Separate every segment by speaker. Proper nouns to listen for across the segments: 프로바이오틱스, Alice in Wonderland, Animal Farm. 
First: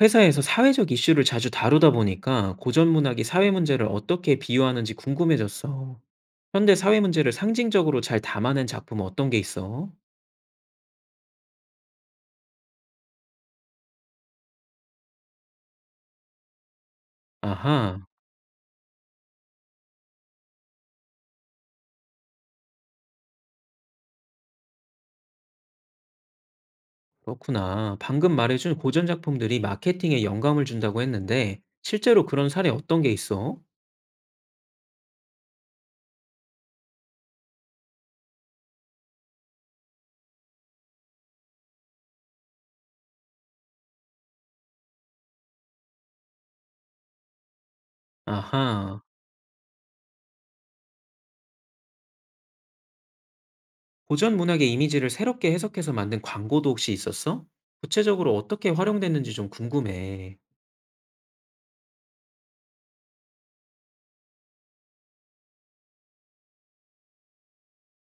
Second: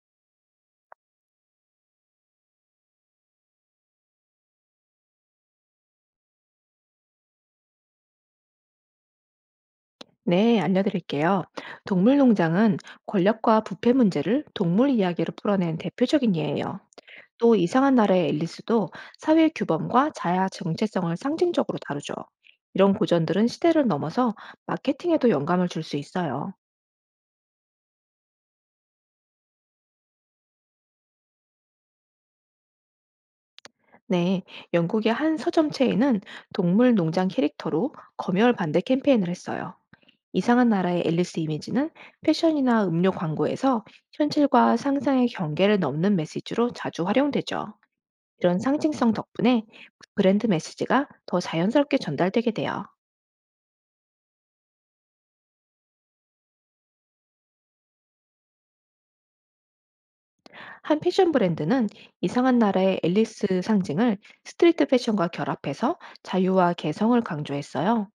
Speaker 1: 회사에서 사회적 이슈를 자주 다루다 보니까 고전 문학이 사회 문제를 어떻게 비유하는지 궁금해졌어. 현대 사회 문제를 상징적으로 잘 담아낸 작품은 어떤 게 있어?
Speaker 2: 네, 알려드릴게요. 동물농장은 권력과 부패 문제를 동물 이야기로 풀어낸 대표적인 예예요. 또 이상한
Speaker 1: 아하,
Speaker 2: 나라의 앨리스도 사회 규범과 자아 정체성을 상징적으로 다루죠. 이런 고전들은 시대를 넘어서 마케팅에도 영감을 줄 수 있어요.
Speaker 1: 그렇구나. 방금 말해준 고전 작품들이 마케팅에 영감을 준다고 했는데, 실제로 그런 사례 어떤 게 있어?
Speaker 2: 네, 영국의 한 서점체에는 동물 농장 캐릭터로 검열 반대 캠페인을 했어요. 이상한 나라의 앨리스 이미지는 패션이나 음료 광고에서 현실과 상상의 경계를 넘는 메시지로 자주 활용되죠. 이런
Speaker 1: 아하,
Speaker 2: 상징성 덕분에 브랜드 메시지가 더 자연스럽게 전달되게 돼요.
Speaker 1: 고전 문학의 이미지를 새롭게 해석해서 만든 광고도 혹시 있었어? 구체적으로 어떻게 활용됐는지 좀 궁금해.
Speaker 2: 한 패션 브랜드는 이상한 나라의 앨리스 상징을 스트리트 패션과 결합해서 자유와 개성을 강조했어요.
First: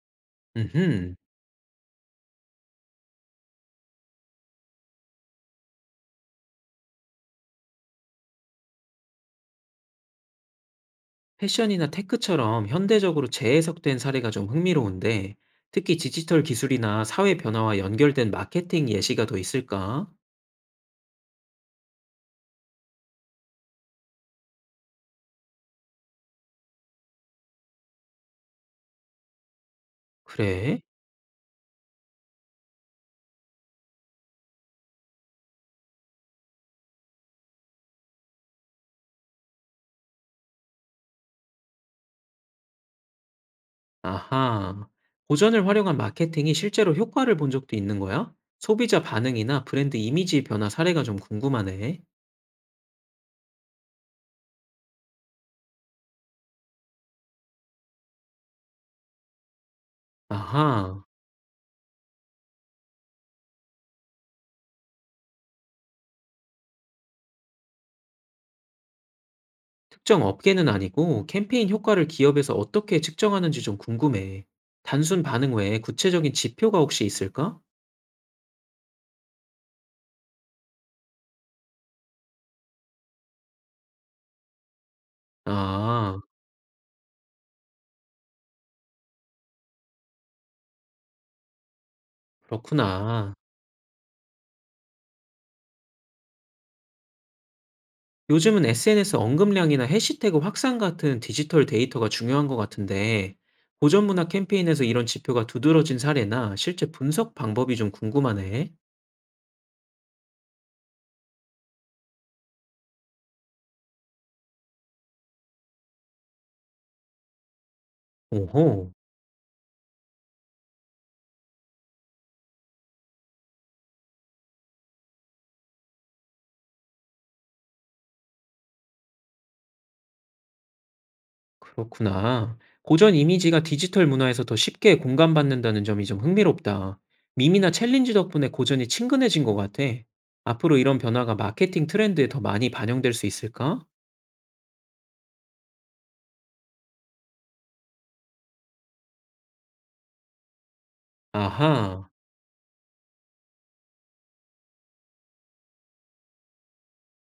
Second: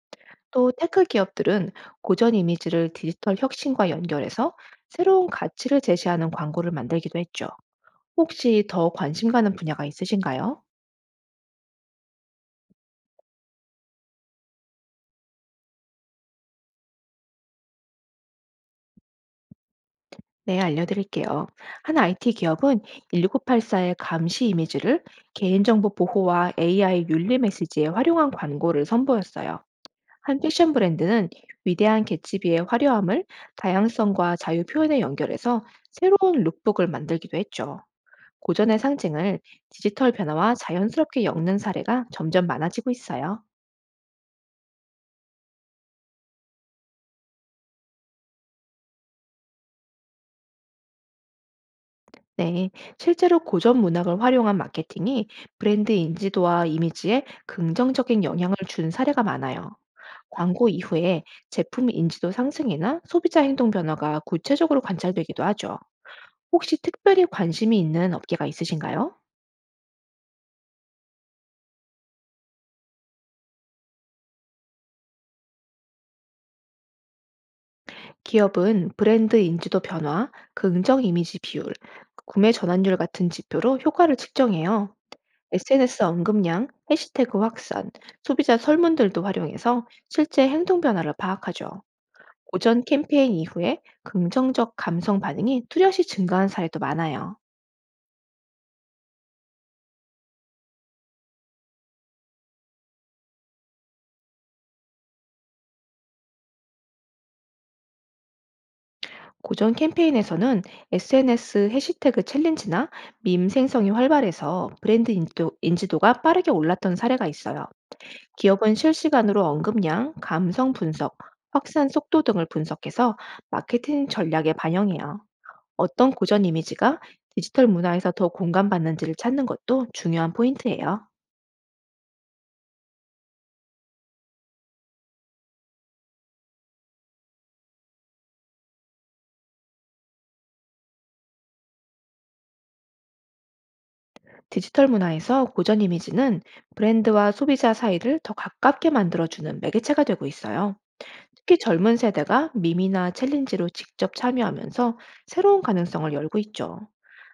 Speaker 2: 또 테크
Speaker 1: 음흠.
Speaker 2: 기업들은 고전 이미지를 디지털 혁신과 연결해서 새로운 가치를 제시하는 광고를 만들기도 했죠. 혹시 더 관심 가는 분야가 있으신가요?
Speaker 1: 패션이나 테크처럼 현대적으로 재해석된 사례가 좀 흥미로운데, 특히 디지털 기술이나 사회 변화와 연결된 마케팅 예시가 더 있을까?
Speaker 2: 네, 알려드릴게요. 한 IT 기업은 1984의 감시 이미지를 개인정보 보호와 AI 윤리 메시지에 활용한 광고를 선보였어요. 한 패션
Speaker 1: 그래?
Speaker 2: 브랜드는 위대한 개츠비의 화려함을 다양성과 자유 표현에 연결해서 새로운 룩북을 만들기도 했죠. 고전의 상징을 디지털 변화와 자연스럽게 엮는 사례가 점점 많아지고 있어요.
Speaker 1: 아하. 고전을 활용한 마케팅이 실제로 효과를 본 적도 있는 거야? 소비자 반응이나 브랜드 이미지 변화 사례가 좀 궁금하네.
Speaker 2: 네, 실제로 고전 문학을 활용한 마케팅이 브랜드 인지도와 이미지에 긍정적인 영향을 준 사례가 많아요. 광고
Speaker 1: 아하.
Speaker 2: 이후에 제품 인지도 상승이나 소비자 행동 변화가 구체적으로 관찰되기도 하죠. 혹시 특별히 관심이 있는 업계가 있으신가요?
Speaker 1: 특정 업계는 아니고 캠페인 효과를 기업에서 어떻게 측정하는지 좀 궁금해. 단순 반응 외에 구체적인 지표가 혹시 있을까?
Speaker 2: 기업은 브랜드 인지도 변화, 긍정 이미지 비율, 구매 전환율 같은 지표로 효과를 측정해요. SNS
Speaker 1: 아,
Speaker 2: 언급량, 해시태그 확산, 소비자 설문들도 활용해서 실제 행동 변화를 파악하죠. 고전 캠페인
Speaker 1: 그렇구나.
Speaker 2: 이후에 긍정적 감성 반응이 뚜렷이 증가한 사례도 많아요.
Speaker 1: 요즘은 SNS 언급량이나 해시태그 확산 같은 디지털 데이터가 중요한 것 같은데, 고전 문화 캠페인에서 이런 지표가 두드러진 사례나 실제 분석 방법이 좀 궁금하네.
Speaker 2: 고전 캠페인에서는 SNS 해시태그 챌린지나 밈 생성이 활발해서 브랜드 인지도가 빠르게 올랐던 사례가 있어요. 기업은
Speaker 1: 오호,
Speaker 2: 실시간으로 언급량, 감성 분석, 확산 속도 등을 분석해서 마케팅 전략에 반영해요. 어떤 고전 이미지가 디지털 문화에서 더 공감받는지를 찾는 것도 중요한 포인트예요.
Speaker 1: 그렇구나. 고전 이미지가 디지털 문화에서 더 쉽게 공감받는다는 점이 좀 흥미롭다. 밈이나 챌린지 덕분에 고전이 친근해진 것 같아. 앞으로 이런 변화가 마케팅 트렌드에 더 많이 반영될 수 있을까?
Speaker 2: 디지털 문화에서 고전 이미지는 브랜드와 소비자 사이를 더 가깝게 만들어주는 매개체가 되고 있어요. 특히 젊은
Speaker 1: 아하,
Speaker 2: 세대가 밈이나 챌린지로 직접 참여하면서 새로운 가능성을 열고 있죠.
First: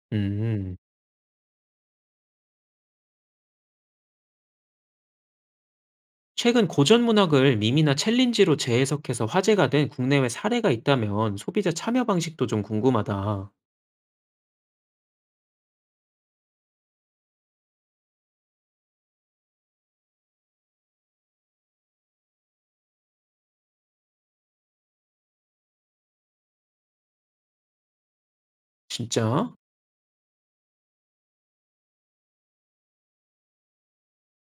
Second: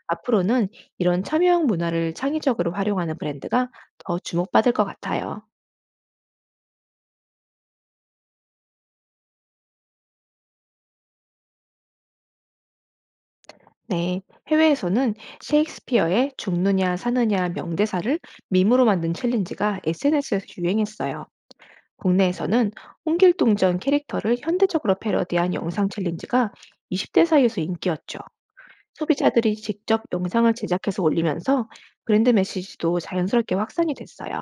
Speaker 2: 앞으로는
Speaker 1: 음.
Speaker 2: 이런 참여형 문화를 창의적으로 활용하는 브랜드가 더 주목받을 것 같아요.
Speaker 1: 최근 고전 문학을 밈이나 챌린지로 재해석해서 화제가 된 국내외 사례가 있다면 소비자 참여 방식도 좀 궁금하다.
Speaker 2: 네, 해외에서는 셰익스피어의 죽느냐 사느냐 명대사를 밈으로 만든 챌린지가 SNS에서 유행했어요. 국내에서는 홍길동전 캐릭터를 현대적으로 패러디한 영상 챌린지가 20대 사이에서 인기였죠.
Speaker 1: 진짜?
Speaker 2: 소비자들이 직접 영상을 제작해서 올리면서 브랜드 메시지도 자연스럽게 확산이 됐어요.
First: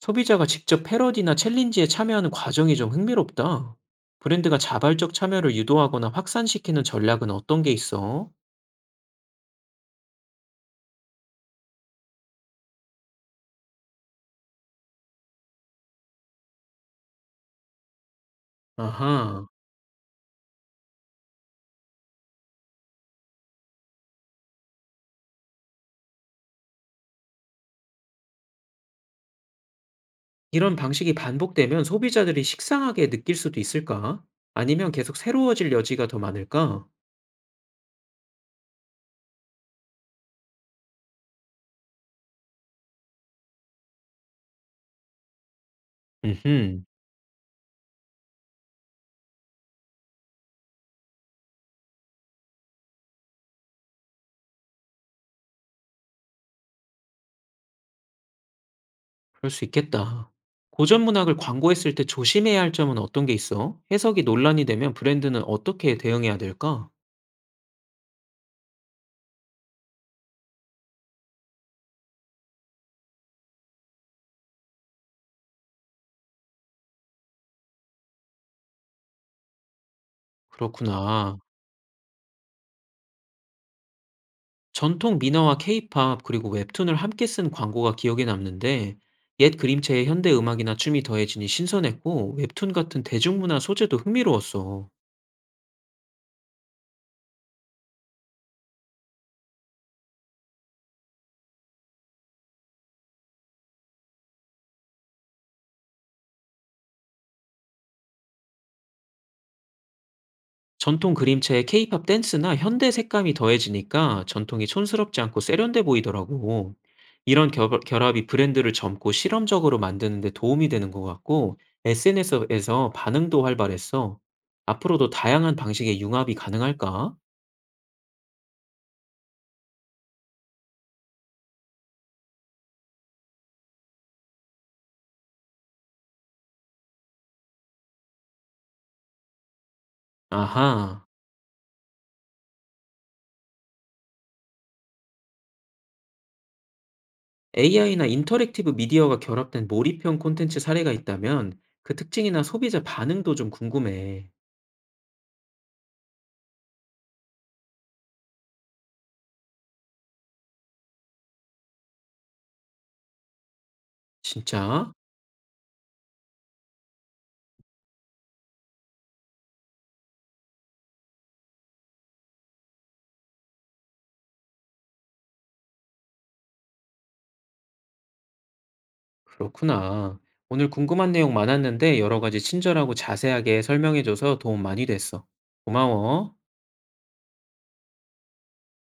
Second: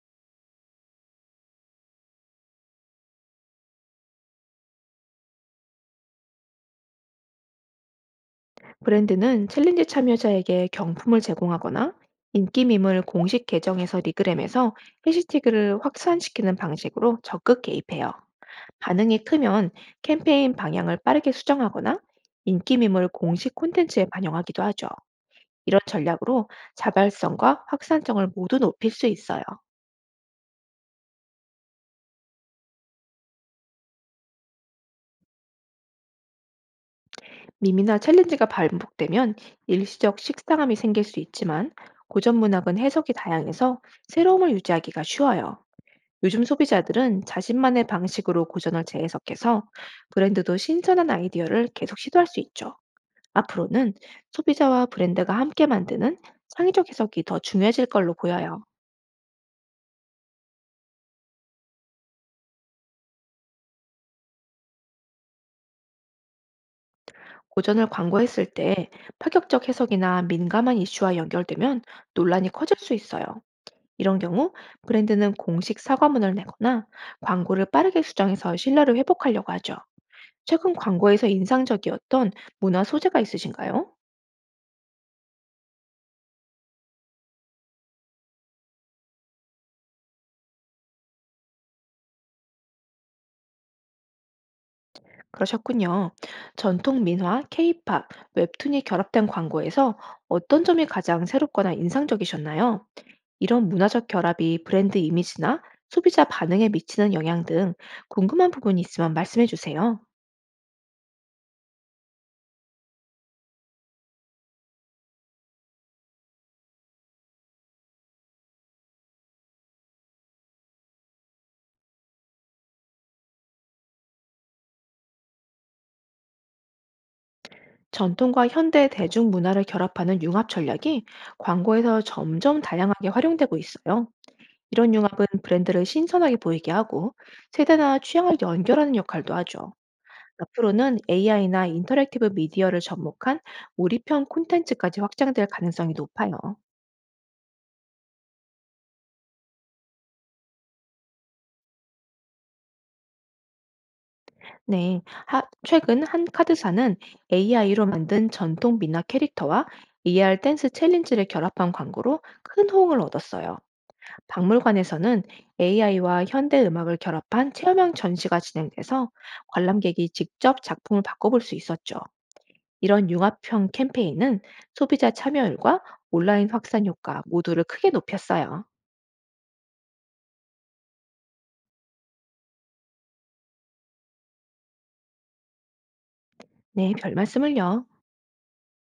Speaker 1: 소비자가 직접 패러디나 챌린지에 참여하는 과정이 좀 흥미롭다. 브랜드가 자발적 참여를 유도하거나 확산시키는 전략은 어떤 게 있어?
Speaker 2: 브랜드는 챌린지 참여자에게 경품을 제공하거나 인기 밈을 공식 계정에서 리그램에서 해시태그를 확산시키는 방식으로 적극 개입해요. 반응이
Speaker 1: 아하.
Speaker 2: 크면 캠페인 방향을 빠르게 수정하거나 인기 밈을 공식 콘텐츠에 반영하기도 하죠. 이런 전략으로 자발성과 확산성을 모두 높일 수 있어요.
Speaker 1: 이런 방식이 반복되면 소비자들이 식상하게 느낄 수도 있을까? 아니면 계속 새로워질 여지가 더 많을까?
Speaker 2: 밈이나 챌린지가 반복되면 일시적 식상함이 생길 수 있지만 고전 문학은 해석이 다양해서 새로움을 유지하기가 쉬워요. 요즘
Speaker 1: 음흠.
Speaker 2: 소비자들은 자신만의 방식으로 고전을 재해석해서 브랜드도 신선한 아이디어를 계속 시도할 수 있죠. 앞으로는 소비자와 브랜드가 함께 만드는 창의적 해석이 더 중요해질 걸로 보여요.
Speaker 1: 그럴 수 있겠다. 고전 문학을 광고했을 때 조심해야 할 점은 어떤 게 있어? 해석이 논란이 되면 브랜드는 어떻게 대응해야 될까?
Speaker 2: 고전을 광고했을 때 파격적 해석이나 민감한 이슈와 연결되면 논란이 커질 수 있어요. 이런 경우 브랜드는 공식 사과문을 내거나 광고를 빠르게 수정해서 신뢰를 회복하려고 하죠. 최근 광고에서
Speaker 1: 그렇구나.
Speaker 2: 인상적이었던 문화 소재가 있으신가요?
Speaker 1: 전통 민화와 케이팝 그리고 웹툰을 함께 쓴 광고가 기억에 남는데 옛 그림체에 현대 음악이나 춤이 더해지니 신선했고 웹툰 같은 대중문화 소재도 흥미로웠어.
Speaker 2: 그러셨군요. 전통 민화, 케이팝, 웹툰이 결합된 광고에서 어떤 점이 가장 새롭거나 인상적이셨나요? 이런 문화적 결합이 브랜드 이미지나 소비자 반응에 미치는 영향 등 궁금한 부분이 있으면 말씀해 주세요.
Speaker 1: 전통 그림체에 케이팝 댄스나 현대 색감이 더해지니까 전통이 촌스럽지 않고 세련돼 보이더라고. 이런 결합이 브랜드를 젊고 실험적으로 만드는 데 도움이 되는 것 같고 SNS에서 반응도 활발했어. 앞으로도 다양한 방식의 융합이 가능할까?
Speaker 2: 전통과 현대 대중 문화를 결합하는 융합 전략이 광고에서 점점 다양하게 활용되고 있어요. 이런 융합은 브랜드를 신선하게 보이게 하고 세대나 취향을 연결하는 역할도 하죠. 앞으로는
Speaker 1: 아하.
Speaker 2: AI나 인터랙티브 미디어를 접목한 몰입형 콘텐츠까지 확장될 가능성이 높아요.
Speaker 1: AI나 인터랙티브 미디어가 결합된 몰입형 콘텐츠 사례가 있다면 그 특징이나 소비자 반응도 좀 궁금해.
Speaker 2: 네, 최근 한 카드사는 AI로 만든 전통 미나 캐릭터와 AR 댄스 챌린지를 결합한 광고로 큰 호응을 얻었어요.
Speaker 1: 진짜?
Speaker 2: 박물관에서는 AI와 현대 음악을 결합한 체험형 전시가 진행돼서 관람객이 직접 작품을 바꿔볼 수 있었죠. 이런 융합형 캠페인은 소비자 참여율과 온라인 확산 효과 모두를 크게 높였어요.
Speaker 1: 그렇구나. 오늘 궁금한 내용 많았는데 여러 가지 친절하고 자세하게 설명해줘서 도움 많이 됐어. 고마워.
Speaker 2: 네, 별 말씀을요.